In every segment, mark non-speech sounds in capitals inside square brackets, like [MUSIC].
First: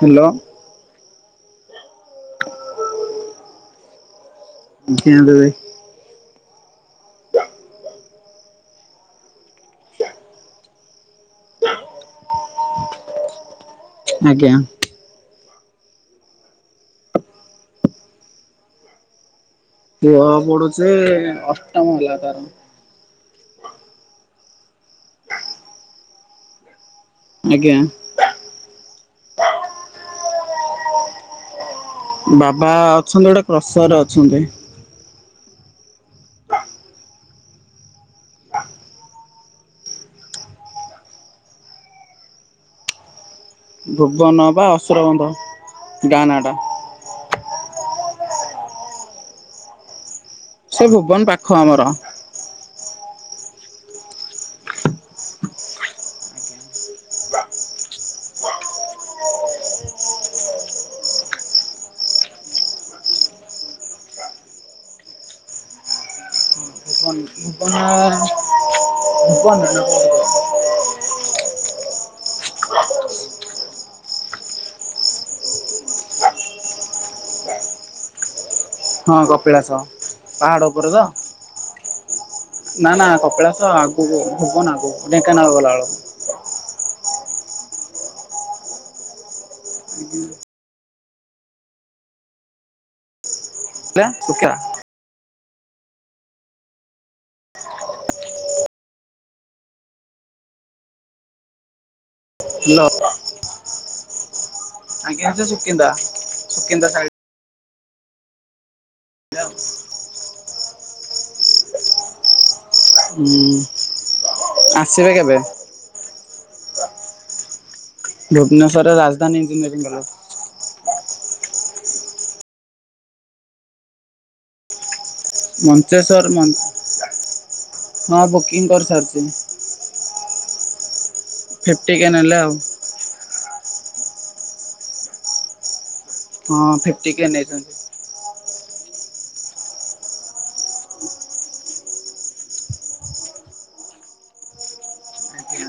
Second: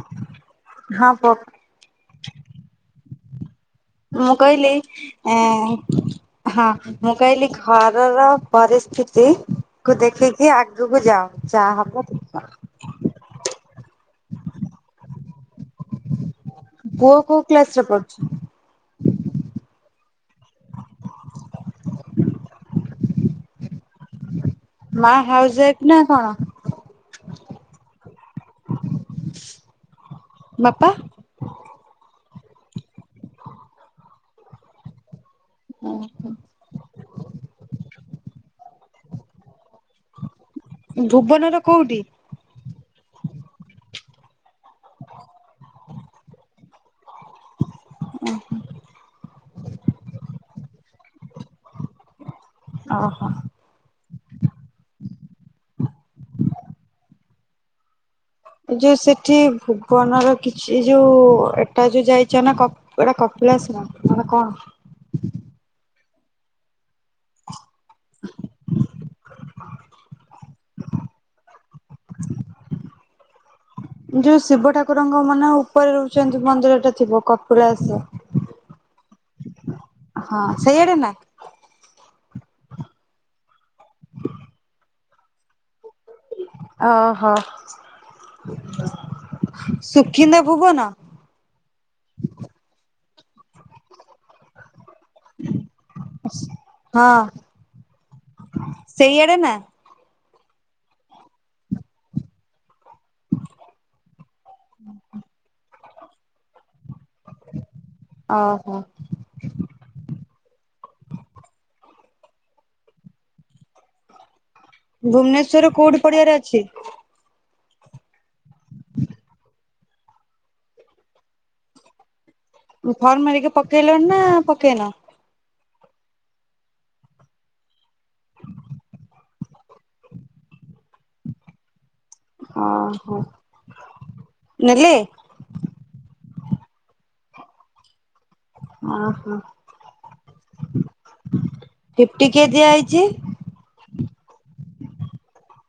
Hello. ହଁ [UNINTELLIGIBLE] ମୁଁ କହିଲି ଆଜ୍ଞା ଦିଦି ଏଁ ହଁ ମୁଁ କହିଲି ଘରର ପରିସ୍ଥିତି କୁ ଦେଖିକି ଆଗୁକୁ ଯାଅ ଯାହା ହବ ଦେ ଆଜ୍ଞା। ପୁଅ କୋଉ କ୍ଲାସ ରେ ପଢୁଛି? ପୁଅ ପଢୁଛି ଅଷ୍ଟମ ହେଲା ତାର। ମା ହାଉସ୍ ୱାଇଫ ନା କଣ? ଆଜ୍ଞା। ବାପା। ବାବା ଅଛନ୍ତି ଗୋଟେ କ୍ରସରରେ ଅଛନ୍ତି। ଉଁହୁଁ। ଭୁବନର କୋଉଠି? ଭୁବନ ପା ଅସୁରବନ୍ଧ ଗାଁ ନାଟା। [UNINTELLIGIBLE] ସେଇ ଭୁବନ ପାଖ ଆମର। ଅଃ। ଯୋଉ ସେଠି ଭୁବନର କିଛି ଯୋଉ ଏଟା ଯୋଉ ଯାଇଚ ନା କ ଏଟା କପଳାସ [UNINTELLIGIBLE] କଣ? [UNINTELLIGIBLE] ଯୋଉ ଶିବ ଠାକୁରଙ୍କ ମାନେ ଉପରେ ରୋହୁଚନ୍ତି ମନ୍ଦିରଟେ ଥିବ କପିଳାସ। ହଁ କପିଳାସ ହଁ ପାହାଡ଼ ଉପରେ ସେଇଆଡେ ତ? ନା ନା ନା କପିଳାସ ଆଗୁକୁ ଭୁବନ ଆଗୁକୁ ଢେଙ୍କାନାଳ ଗଲା [UNINTELLIGIBLE] ଅଃ ସୁକିନ୍ଦା ଭୁବନ। [INAUDIBLE] [UNINTELLIGIBLE] ହଁ ସେଇଆଡେ ନା? [UNINTELLIGIBLE] ଆଜ୍ଞା [UNINTELLIGIBLE] ସୁକିନ୍ଦା ସୁକିନ୍ଦା ସାଇଡ। ଅଃ। [UNINTELLIGIBLE] ହୁଁ। ଆସିବେ କେବେ ଭୁବନେଶ୍ୱରର କୋଉଠି [UNINTELLIGIBLE] ଅଛି? ଭୁବନେଶ୍ୱରରେ ରାଜଧାନୀ ଇଞ୍ଜିନୀୟରିଂ କଲେଜ। ଉଁ ଫର୍ମ ହେରିକା ପକେଇଲଣି ନା ପକେଇନ? ମଞ୍ଚେଶ୍ୱର ମନ୍ ହଁ ବୁକିଂ କରିସାରିଚି। ଫିଫ୍ଟ କେ ନେଲେ ଆଉ। ଅଃ ନେଲେ? ହଁ ଫିଫ୍ଟି କେ ନେଇଛନ୍ତି। ଓହୋ ଫିଫ୍ଟି କେ ଦିଆହେଇଚି। ଆଜ୍ଞା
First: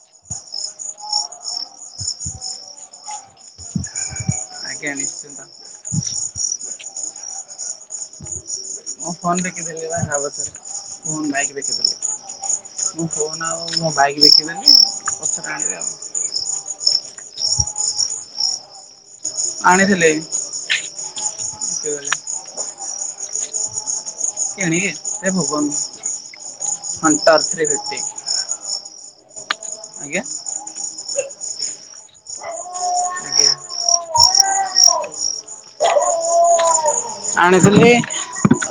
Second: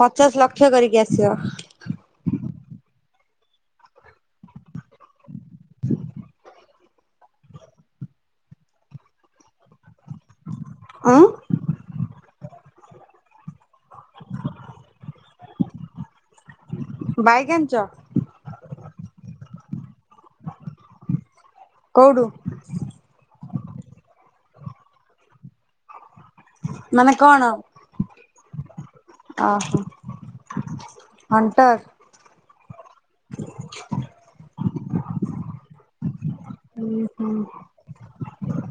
ପଚାଶ ଲକ୍ଷ କରିକି ଆସିବ। ଆଜ୍ଞା ନିଶ୍ଚିନ୍ତ। ମୁଁ ଫୋନ୍ ଦେଖିଦେଲି ବା ହବନି ପୁଣି ଉଁ ବାଇକ୍ ଦେଖିଦେଲିି ମୁଁ ଫୋନ୍ ଆଉ ମୋ ବାଇକ୍ ଦେଖିବେନି ପଛରେ ଆଣିବେ ଆଉ। ବାଇକ୍ ଆଣିଚ? ଆଣିଥିଲିଏଇ କଉଠୁ? ଏ ଭୁବନରୁ ମାନେ କଣ ହଣ୍ଟରଥ୍ରୀ ଫିପିଟି। ଓହୋ। ଆଜ୍ଞା। ହଣ୍ଟର। ଆଜ୍ଞା ହୁଁ। ହୁଁ ଆଣିଥିଲି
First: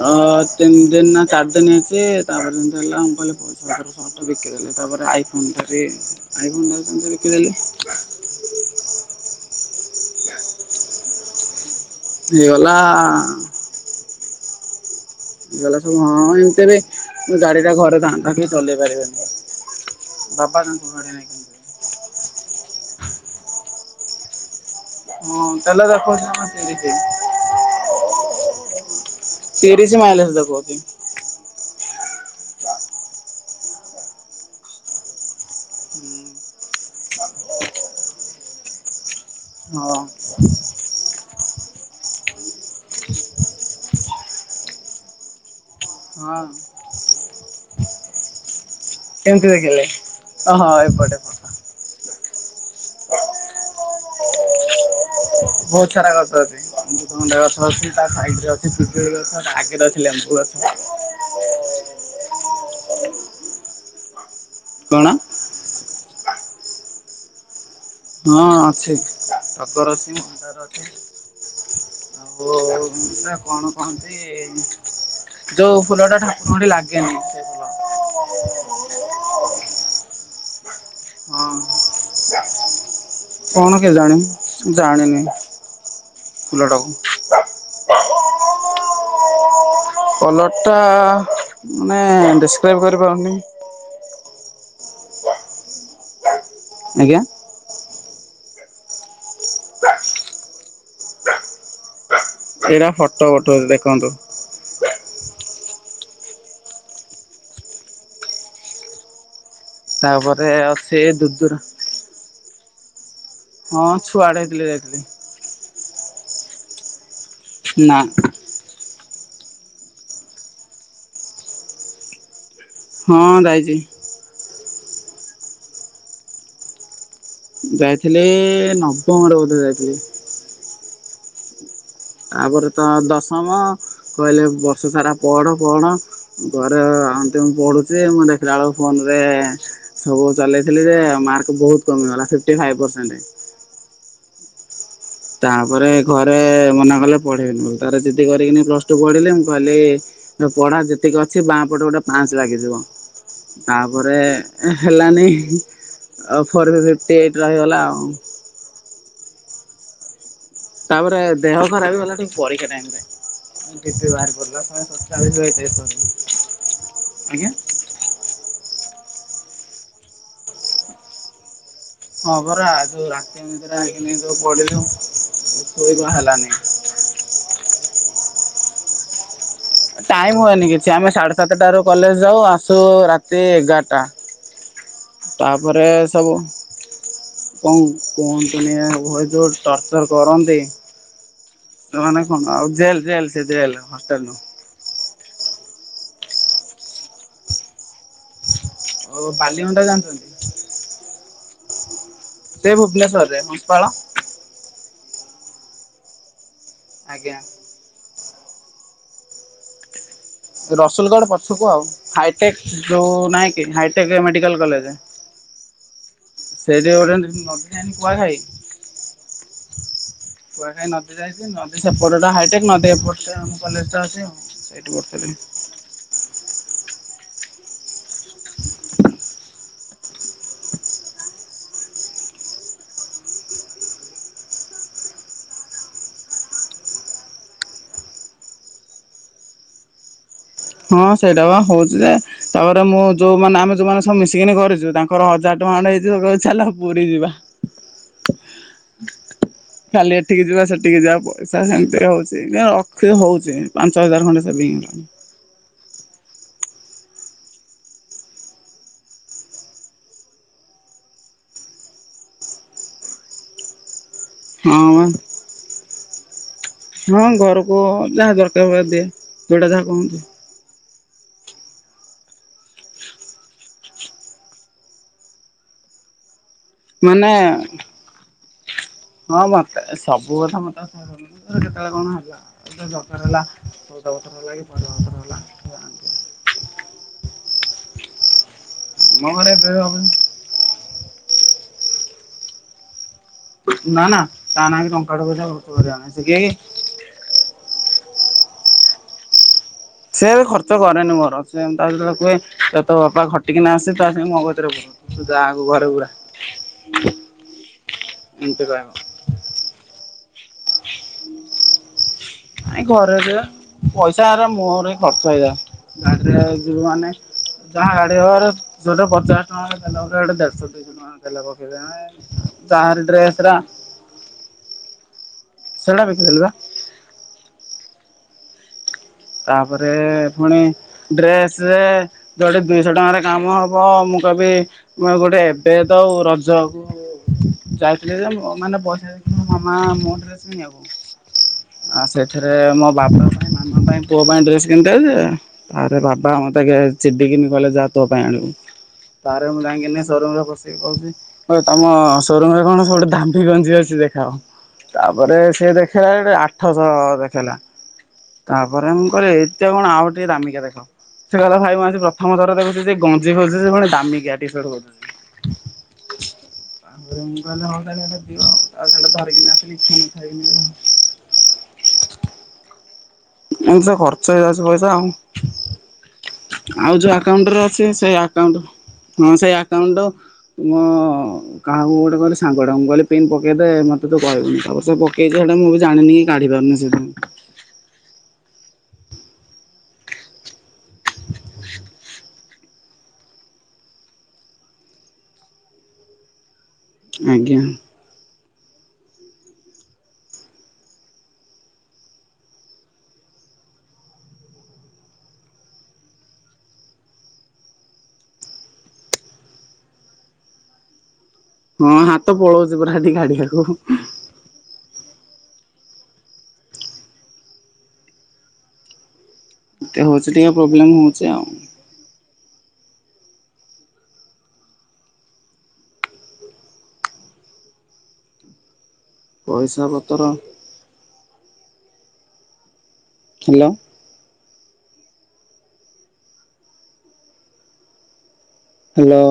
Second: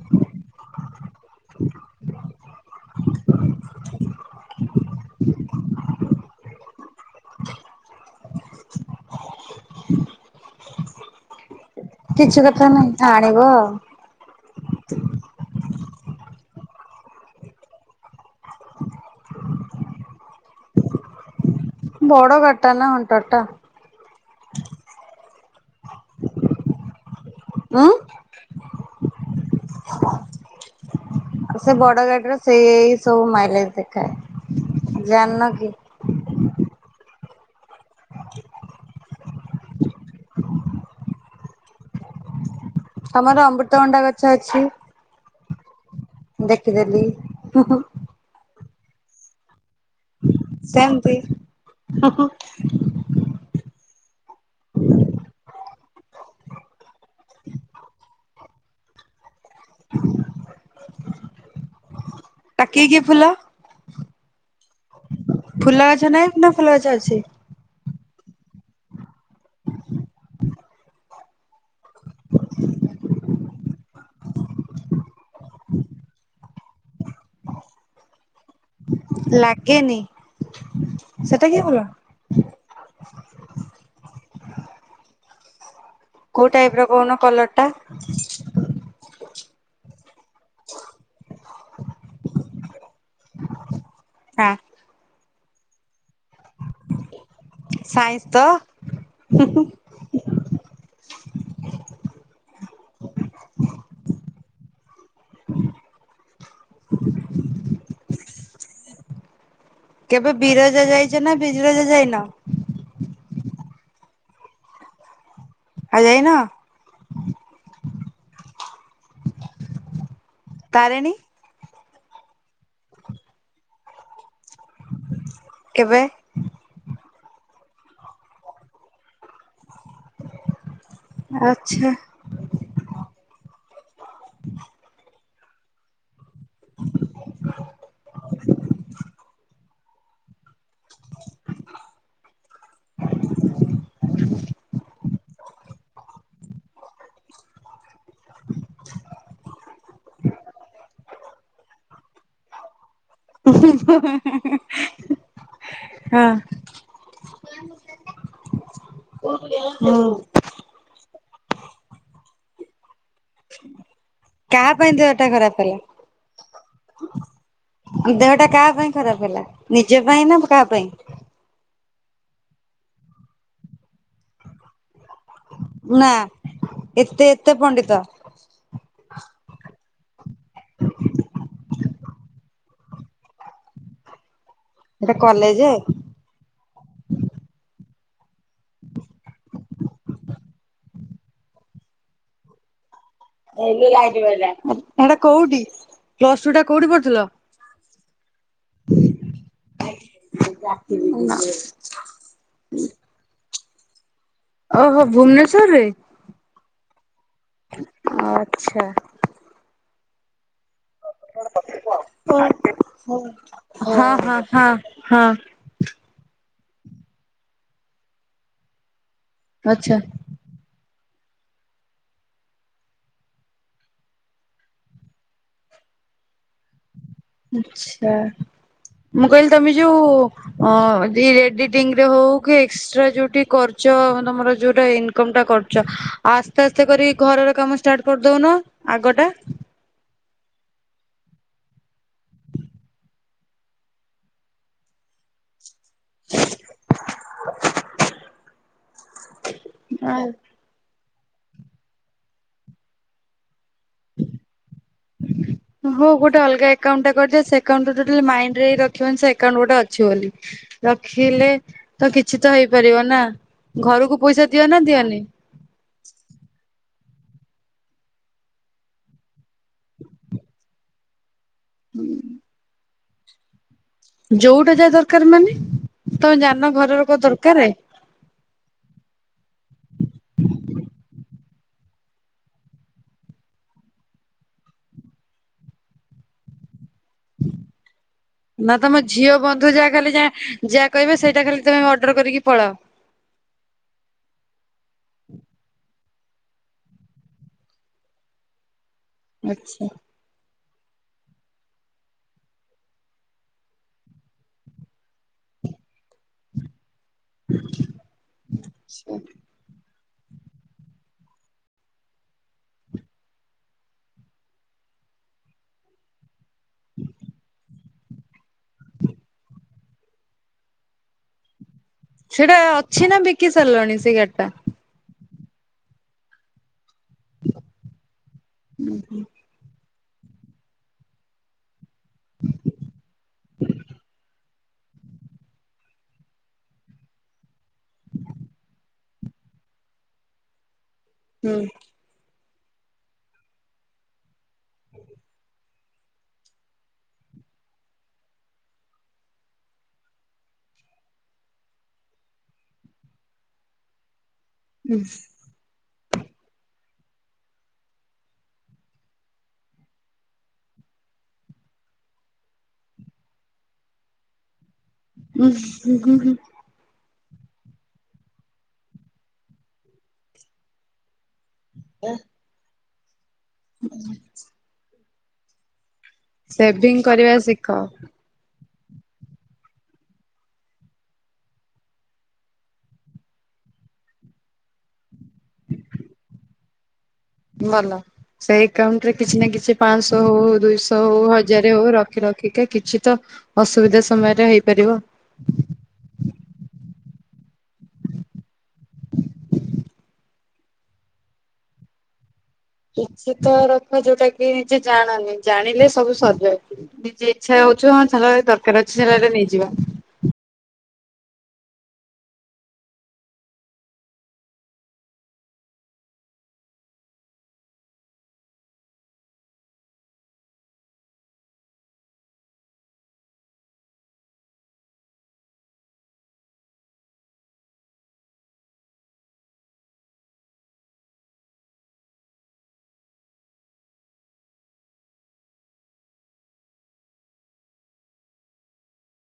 ଅ ତିନି ଦିନି ନା ଚାରି ଦିନି ହେଇଚି ତାପରେ ଏମିତି ହେଲା ମୁଁ କହିଲି ସରଶହ [INAUDIBLE] ଟା ବିକିଦେଲି ତାପରେ ଆଇ ଫୋନ ଟା ବି ଆଣିବି ମୁଁ ବିକି ଦେଲି। କିଛି କଥା ହେଇଗଲା ନାହିଁ ଆଣିବ ଆଉ। ହେଇଗଲା ସବୁ ହଁ ଏମିତି ବି ଗାଡି ଟା ଘରେ ଥାଆନ୍ତା କେହି ଚଲେଇ ପାରିବେନି। ବାବା ତାଙ୍କୁ ଘୋଡେଇ ନେଇକି। ବଡ ଗାଡ଼ିଟା ନା ହଣ୍ଟର ଟା। ହଁ ତାହେଲେ ତାକୁ କହିଦେ ଉଁ। ତିରିଶି ମାଇଲେଜ୍ ଦେଖଉଚି। ସେ ବଡ ଗାଡିର ସେଇ ସବୁ ମାଇଲେଜ ଦେଖାଏ ଜାଣିନକି? ଆ [UNINTELLIGIBLE] ହଁ ହଁ। ତମର ଅମୃତଭଣ୍ଡା ଗଛ ଅଛି। ହଁ ଦେଖିଦେଲି। କେମିତି ଦେଖିଲେ? ଓହୋ ଏପଟେ ଏପଟ ସେମିତିହ ହ। ହୁଁ [INAUDIBLE] ବହୁତ ସାରା ଗଛ ଅଛି ଅମୃତ ଭଣ୍ଡା ଗଛ ଅଛି ତା ସାଇଡରେ ଅଛି। ପିଜୁଳି ଗଛ ତା ଆଗେରେ ଅଛି ଲେମ୍ବୁ ଗଛ। ଆ କି କି ଫୁଲ? କଣ? ଫୁଲ ଗଛ ନାଇଁ ନା ଫୁଲ ଗଛ ଅଛି। ହଁ ଅଛି ଟଗର ଅଛି ମନ୍ଦାର ଅଛି। [UNINTELLIGIBLE] ଆଉ ସେଟା କଣ କହନ୍ତି? ଯୋଉ ଫୁଲ ଟା ଠାକୁରଙ୍କଠି ଲାଗେନି। ସେଇଫୁଲ [INAUDIBLE] ଲାଗେନି ସେଟା ହଁ କି ଫୁଲ? କଣ କେଜାଣି ଜାଣିନି। କୋଉ ଟାଇପ ର ଫୁଲଟାକୁ କହୁନ କଲର ଟା? କଲର୍ଟା ମାନେ ଡେସକ୍ରାଇବି କରିପାରୁନି। ହଁ। ଆଜ୍ଞା। ସାଇନ୍ସ ତ? ସେଇଟା ଫଟୋ ପଠଉଚି ଦେଖନ୍ତୁ। କେବେ ତାପରେ ବିରଜା ଅଛି ଯାଇଛ ନା ଦୁଦୁରା ବିରଜା ଯାଇନ। ହଁ ଛୁଆଡେ ହେଇଥିଲେ ଯାଇଥିଲି। ଆଉ ଯାଇନ। ନା। ତାରିଣୀ। ହଁ ଯାଇଛି। କେବେ। ଯାଇଥିଲେ ନବମରେ ବୋଧେ ଯାଇଥିଲି। ଆଛା। ଆପରେ ତ ଦଶମ କହିଲେ ବର୍ଷ ସାରା ପଢ ପଢ। ଘରେ ଅନ୍ତି ମୁଁ ପଢୁଚି ମୁଁ ଦେଖିଲା ବେଳକୁ ଫୋନ ରେ ସବୁ ଚଲେଇଥିଲି ଯେ ମାର୍କ ବହୁତ କମି ଗଲା ଫିପ୍ଟି ଫାଇଫ ପରସେଣ୍ଟ। ତାପରେ ଘରେ ମନା କଲେ ପଢେଇ ବେନି ବୋଲି। ତାପରେ ଜିଦି କରିକିନି ପ୍ଲସଟୁ ପଢିଲେ ମୁଁ କହିଲି ପଢା ଯେତିକି ଅଛି ବା ପଟେ ଗୋଟେ ପାଞ୍ଚ ଲାଗିଯିବ ତାପରେ ହେଲାନି ହଁ ଅଉ ଫୋର୍ ବି ଫିଫ୍ଟି ଏଇଟ୍ ରହିଗଲା ଆଉ। [UNINTELLIGIBLE] ତାପରେ ଦେହ ଖରାପ ଗଲାଟି ପରିକ୍ଷା ଟାଇମିରେ। ବିପି ବାହାରି ପଡିଲା କାହା ଶହେ ପାଇଁ ଦେହଟା ଷଡ଼ଚାଳିସି ଖରାପ ବାଇ ହେଲା ତେସ୍ତାରି ଆଜ୍ଞା। ଦେହଟା କାହା ପାଇଁ ଖରାପ ହେଲା ନିଜ ପାଇଁ ନା କାହା ପାଇଁ। ହଁ ପରା ଯୋଉ ରାତି ଅନିନ୍ଦ୍ରା ହେଇକିନି ଯଉ ପଢିଲୁ। ନା ଏତେ ଏତେ ପଣ୍ଡିତ। ଟାଇମ୍ ହୁଏନି କିଛି ଆମେ ସାଢ଼େ ସାତଟାରୁ କଲେଜ ଯାଉ ଆସୁ ରାତି ଏଗାରଟା। ଏଟା କଲେଜେ ତାପରେ ସବୁ କୌଉଁ କୁହନ୍ତୁନି ଭଏ ଯେଉଁ ଟର୍ଚର୍ କରନ୍ତି। ସୋମାନେ କନ୍ ଆଉ ଜେଲ ଜେଲ। ସେ ଜେଲ ହେଇଲୋ ହଷ୍ଟେଲ ଲାଇଟି ନୁହଁ। ପଇଲା। ଓଉ ବାଲିଗଣ୍ଡା ଜାଣିଛନ୍ତି। [UNINTELLIGIBLE] ସେ ଭୁବନେଶ୍ୱରରେ ହଁସପାଳ। ଓହୋ ଭୁବନେଶ୍ୱର ରେ। ଆଜ୍ଞା। ଆଚ୍ଛା। ରସୁଲଗଡ଼ ପଛକୁ ଆଉ ହାଇଟେକ୍ ଯୋଉ ନାହିଁ କି ହଁ ହାଇଟେକ୍ ହଁ ମେଡିକାଲ ହଁ କଲେଜ। ହଁ। ସେଇଠି ଗୋଟେ ନଦୀ ଆଣି କୁହା ଖାଇ। ଆଛା। କୁଆଖାଇ ନଦୀ ଯାଇଛି ନଦୀ ସେପଟଟା ହାଇଟେକ୍ ନଦୀ ଏପଟଟା ଆମ କଲେଜ ଟା ଅଛି। ସେଇଠି [UNINTELLIGIBLE] ଆଛା ମୁଁ କହିଲି ତମେ ଯୋଉ ହଁ ଯି ଏଡିଟିଂ ରେ ହଉ କି ଏକ୍ସଟ୍ରା ଯୋଉଠି କର୍ଚ ତମର ଯୋଉଟା ଇନକମ ଟା କର। ଚ ଆସ୍ତେ ଆସ୍ତେ କରି ଘରର କାମ ଷ୍ଟାର୍ଟ କରିଦଉନ ଆଗଟା। ହଁ ସେଇଟା ବା ହଉଛି ଯେ ତାପରେ ମୁଁ ଯୋଉମାନେ ଆମେ ଯୋଉମାନେ ସବୁ ମିଶିକିନି କରିଛୁ ତାଙ୍କର ହଜାର ଫଣ୍ଡ ହେଇଯିବ ଚାଲ ପୁରୀ ଯିବା। [INAUDIBLE] ଖାଲି ଏଠିକି ଯିବା ସେଠିକି ଯାପ। ପଇସା ସେମିତି ହେଉଛି ରଖି ହେଉଛି ପାଞ୍ଚ ହଜାର ଖଣ୍ଡେ ସେଭିଙ୍ଗ। ହୁଁ [UNINTELLIGIBLE] ହଉ ଗୋଟେ ଅଲଗା ଏକକାଉଣ୍ଟ ଟା କରିଦ ସେଣ୍ଟ ମରେ ରଖିବନ ସେକାଉଣ୍ଟ ଗୋଟେ ଅଛି ବୋଲି। ରଖିଲେ ତ କିଛି ତ ହେଇପାରିବ ନା ଘରକୁ ପଇସା ଦିଅ ନା ହଁ ବା ଦିଅନି? ହଁ ଘରକୁ ଯାହା ଦରକାର ଦିଏ ଯୋଉଟା ଯାହା କୁହନ୍ତିୁ। ହୁଁ। ଯୋଉଟା ଯାହା ଦରକାର ମାନେ ତମେ ଜାଣିନ ଘ ମାନେ ହଁ ମତେ ସବୁ କଥା ମତେ ମୋର କେତେବେଳେ କଣ ହବ। [UNINTELLIGIBLE] ନା ତମ ଆମ ଝିଅ ଘରେ ଏବେ ବନ୍ଧୁ ଯାହା ହବନି କାଲି ଯା ଯାହା କହିବେ ସେଇଟା ଖାଲି ତୁମେ ଅର୍ଡ଼ର କରିକି ପଳାଅ। ନା ନା ତା ନାଁ ଟଙ୍କାଟେ ସେ କିଏକି? ଲଗଚ୍ଛା। ସେଏ ବି ଖର୍ଚ୍ଚ କରେନି ମୋର ସେ ତା ଯେତେବେଳେ କୁହେ ତୋ ବାପା ଖଟିକି ନା ଆସି ତା ସାଙ୍ଗ ମକତିରେ ବସେ। ଧାହାକୁ ଘର ଗୁଡା ଏମିତି କହିବ। ନାଇ ଘରେ ପଇସା ହେରା ମୁହରେ ଖର୍ଚ୍ଚ ହେଇଥାଏ ଗାଡିରେ। ତୁ ମାନେ? ହାଁ ଗାଡି ଘରରେ ଯୋଟେ ପଚାଶ ଟଙ୍କା ତେଲ ପକେଇଲେ ଦେଢଶହ ଦୁଶହ ଟଙ୍କା ଦେଲା ପକେଇ। ସେଇଟା ଅଛି ନା ବିକି ସାରିଲଣି ସେଇ ଗାଡ଼ିଟା? ସେଇଗୁଡ଼ା ବିକି ଦେଲିପା। ହୁଁ ହୁଁ। ତାପରେ ପୁଣି ଡ୍ରେସରେ ଯୋଉଠି ଦୁଇଶହ ଟଙ୍କାରେ କାମ ହବ ମୁଁ କହିବି ମୁଁ ଗୋଟେ ଏବେ ତଉ ରଜକୁ ଯାଇଥିଲି ଯେ ମାନେ ପଇସା ଦେଖ ମାମା [UNINTELLIGIBLE] ଆକୁ ହୁଁ। ଆଉ ସେଥିରେ ମୋ ବାପା ପାଇଁ ମାମା ପାଇଁ ପୁଅ ପାଇଁ ଡ୍ରେସ କିଣିଥାନ୍ତି ଯେ ତାରେ ବାବା ମତେ ଚିଡିିକି କଲେ ଯା ତୋ ପାଇଁ ଆଣିବୁ। ତରେ ମୁଁ ଯାଇକିନି ସୋରୁମ୍ ରେ ପସିକି କହୁଛି। ହ ତମ ସୋରୁମ୍ ରେ କଣ ସବୁଠୁ ଦାମୀ ଗଞ୍ଜି ଅଛି ଦେଖା। ତାପରେ ସେ ଦେଖେଇଲା ଆଠଶହ ଦେଖେଇଲା। ବରେ କହ ଏତେ କଣ ଆଉ ଟିକେ ଦାମିକା ଦେଖାଅ। ସେତାଟ ଭାଇ ମାଉସୀ ପ୍ରଥମ ଥର ଦେଖୁଛି ଯେ ଗଞ୍ଜି ଖୋଜୁଛି ସେ ଦାମିକିଆ ଟିସାଟ ଖୋଜୁଛି। ହୁଁ ହୁଁ ହୁଁ ହୁଁ। ତାପରେ ମୁଁ କହିଲେ କାଲି ସେଟା ପିଇବା ଆଉ ସେଟା କାଲି ଧରିକିନି ଆସିବୁ। ଖି ଏଁ ଏ ତ ଖର୍ଚ୍ଚ ହେଇଯାଉଛି ପଇସା ଆଉ ସେଭିଂ ଆଉ ଯଉ କରିବା ଆକାଉଣ୍ଟରେ ଶିଖ। ଅଛି ସେଆ ଆକାଉଣ୍ଟ ହଁ ସେଇ ଆକାଉଣ୍ଟରୁ କାହାକୁ ଗୋଟେ କଲେ ସାଙ୍ଗଟାଙ୍କୁ କହିଲ ପନ୍ ପକେଇଦେ ମତେ କହିବୁ ତାପରେ ସେ ପକ ସେଟା ମୁଁ ବି ଜାଣିନି କି କାଢି ପାରୁନି। ଯଦି ଭଲ ସେଇ ଏକାଉଣ୍ଟରେ କିଛି ନା କିଛି ପାଞ୍ଚଶହ ହଉ ଦୁଇଶହ ହଉ ହଜାରେ ହଉ ରଖି ରଖିକା କିଛି ତ ଅସୁବିଧା ସମୟରେ ହେଇପାରିବ। ଆଜ୍ଞା। କିଛି ତ ରଖ ଯୋଉଟା କି ନିଜେ ଜାଣନି ଜାଣିଲେ ସବୁ ସରି ଜାଇଛି। ନିଜେ ଇଚ୍ଛା ହଉଛୁ ଦରକାର ଅଛି ରେ ନେଇଯିବା। ହଁ ହାତ ପଳଉଛି ପୁରା ହେଠି ଗାଡିଆକୁ। ଟେ ହଉଛି ଟିକେ ପ୍ରୋବ୍ଲେମ ହଉଛି ଆଉ। ପଇସା ପତ୍ର ଖିଲ। ହ୍ୟାଲୋ।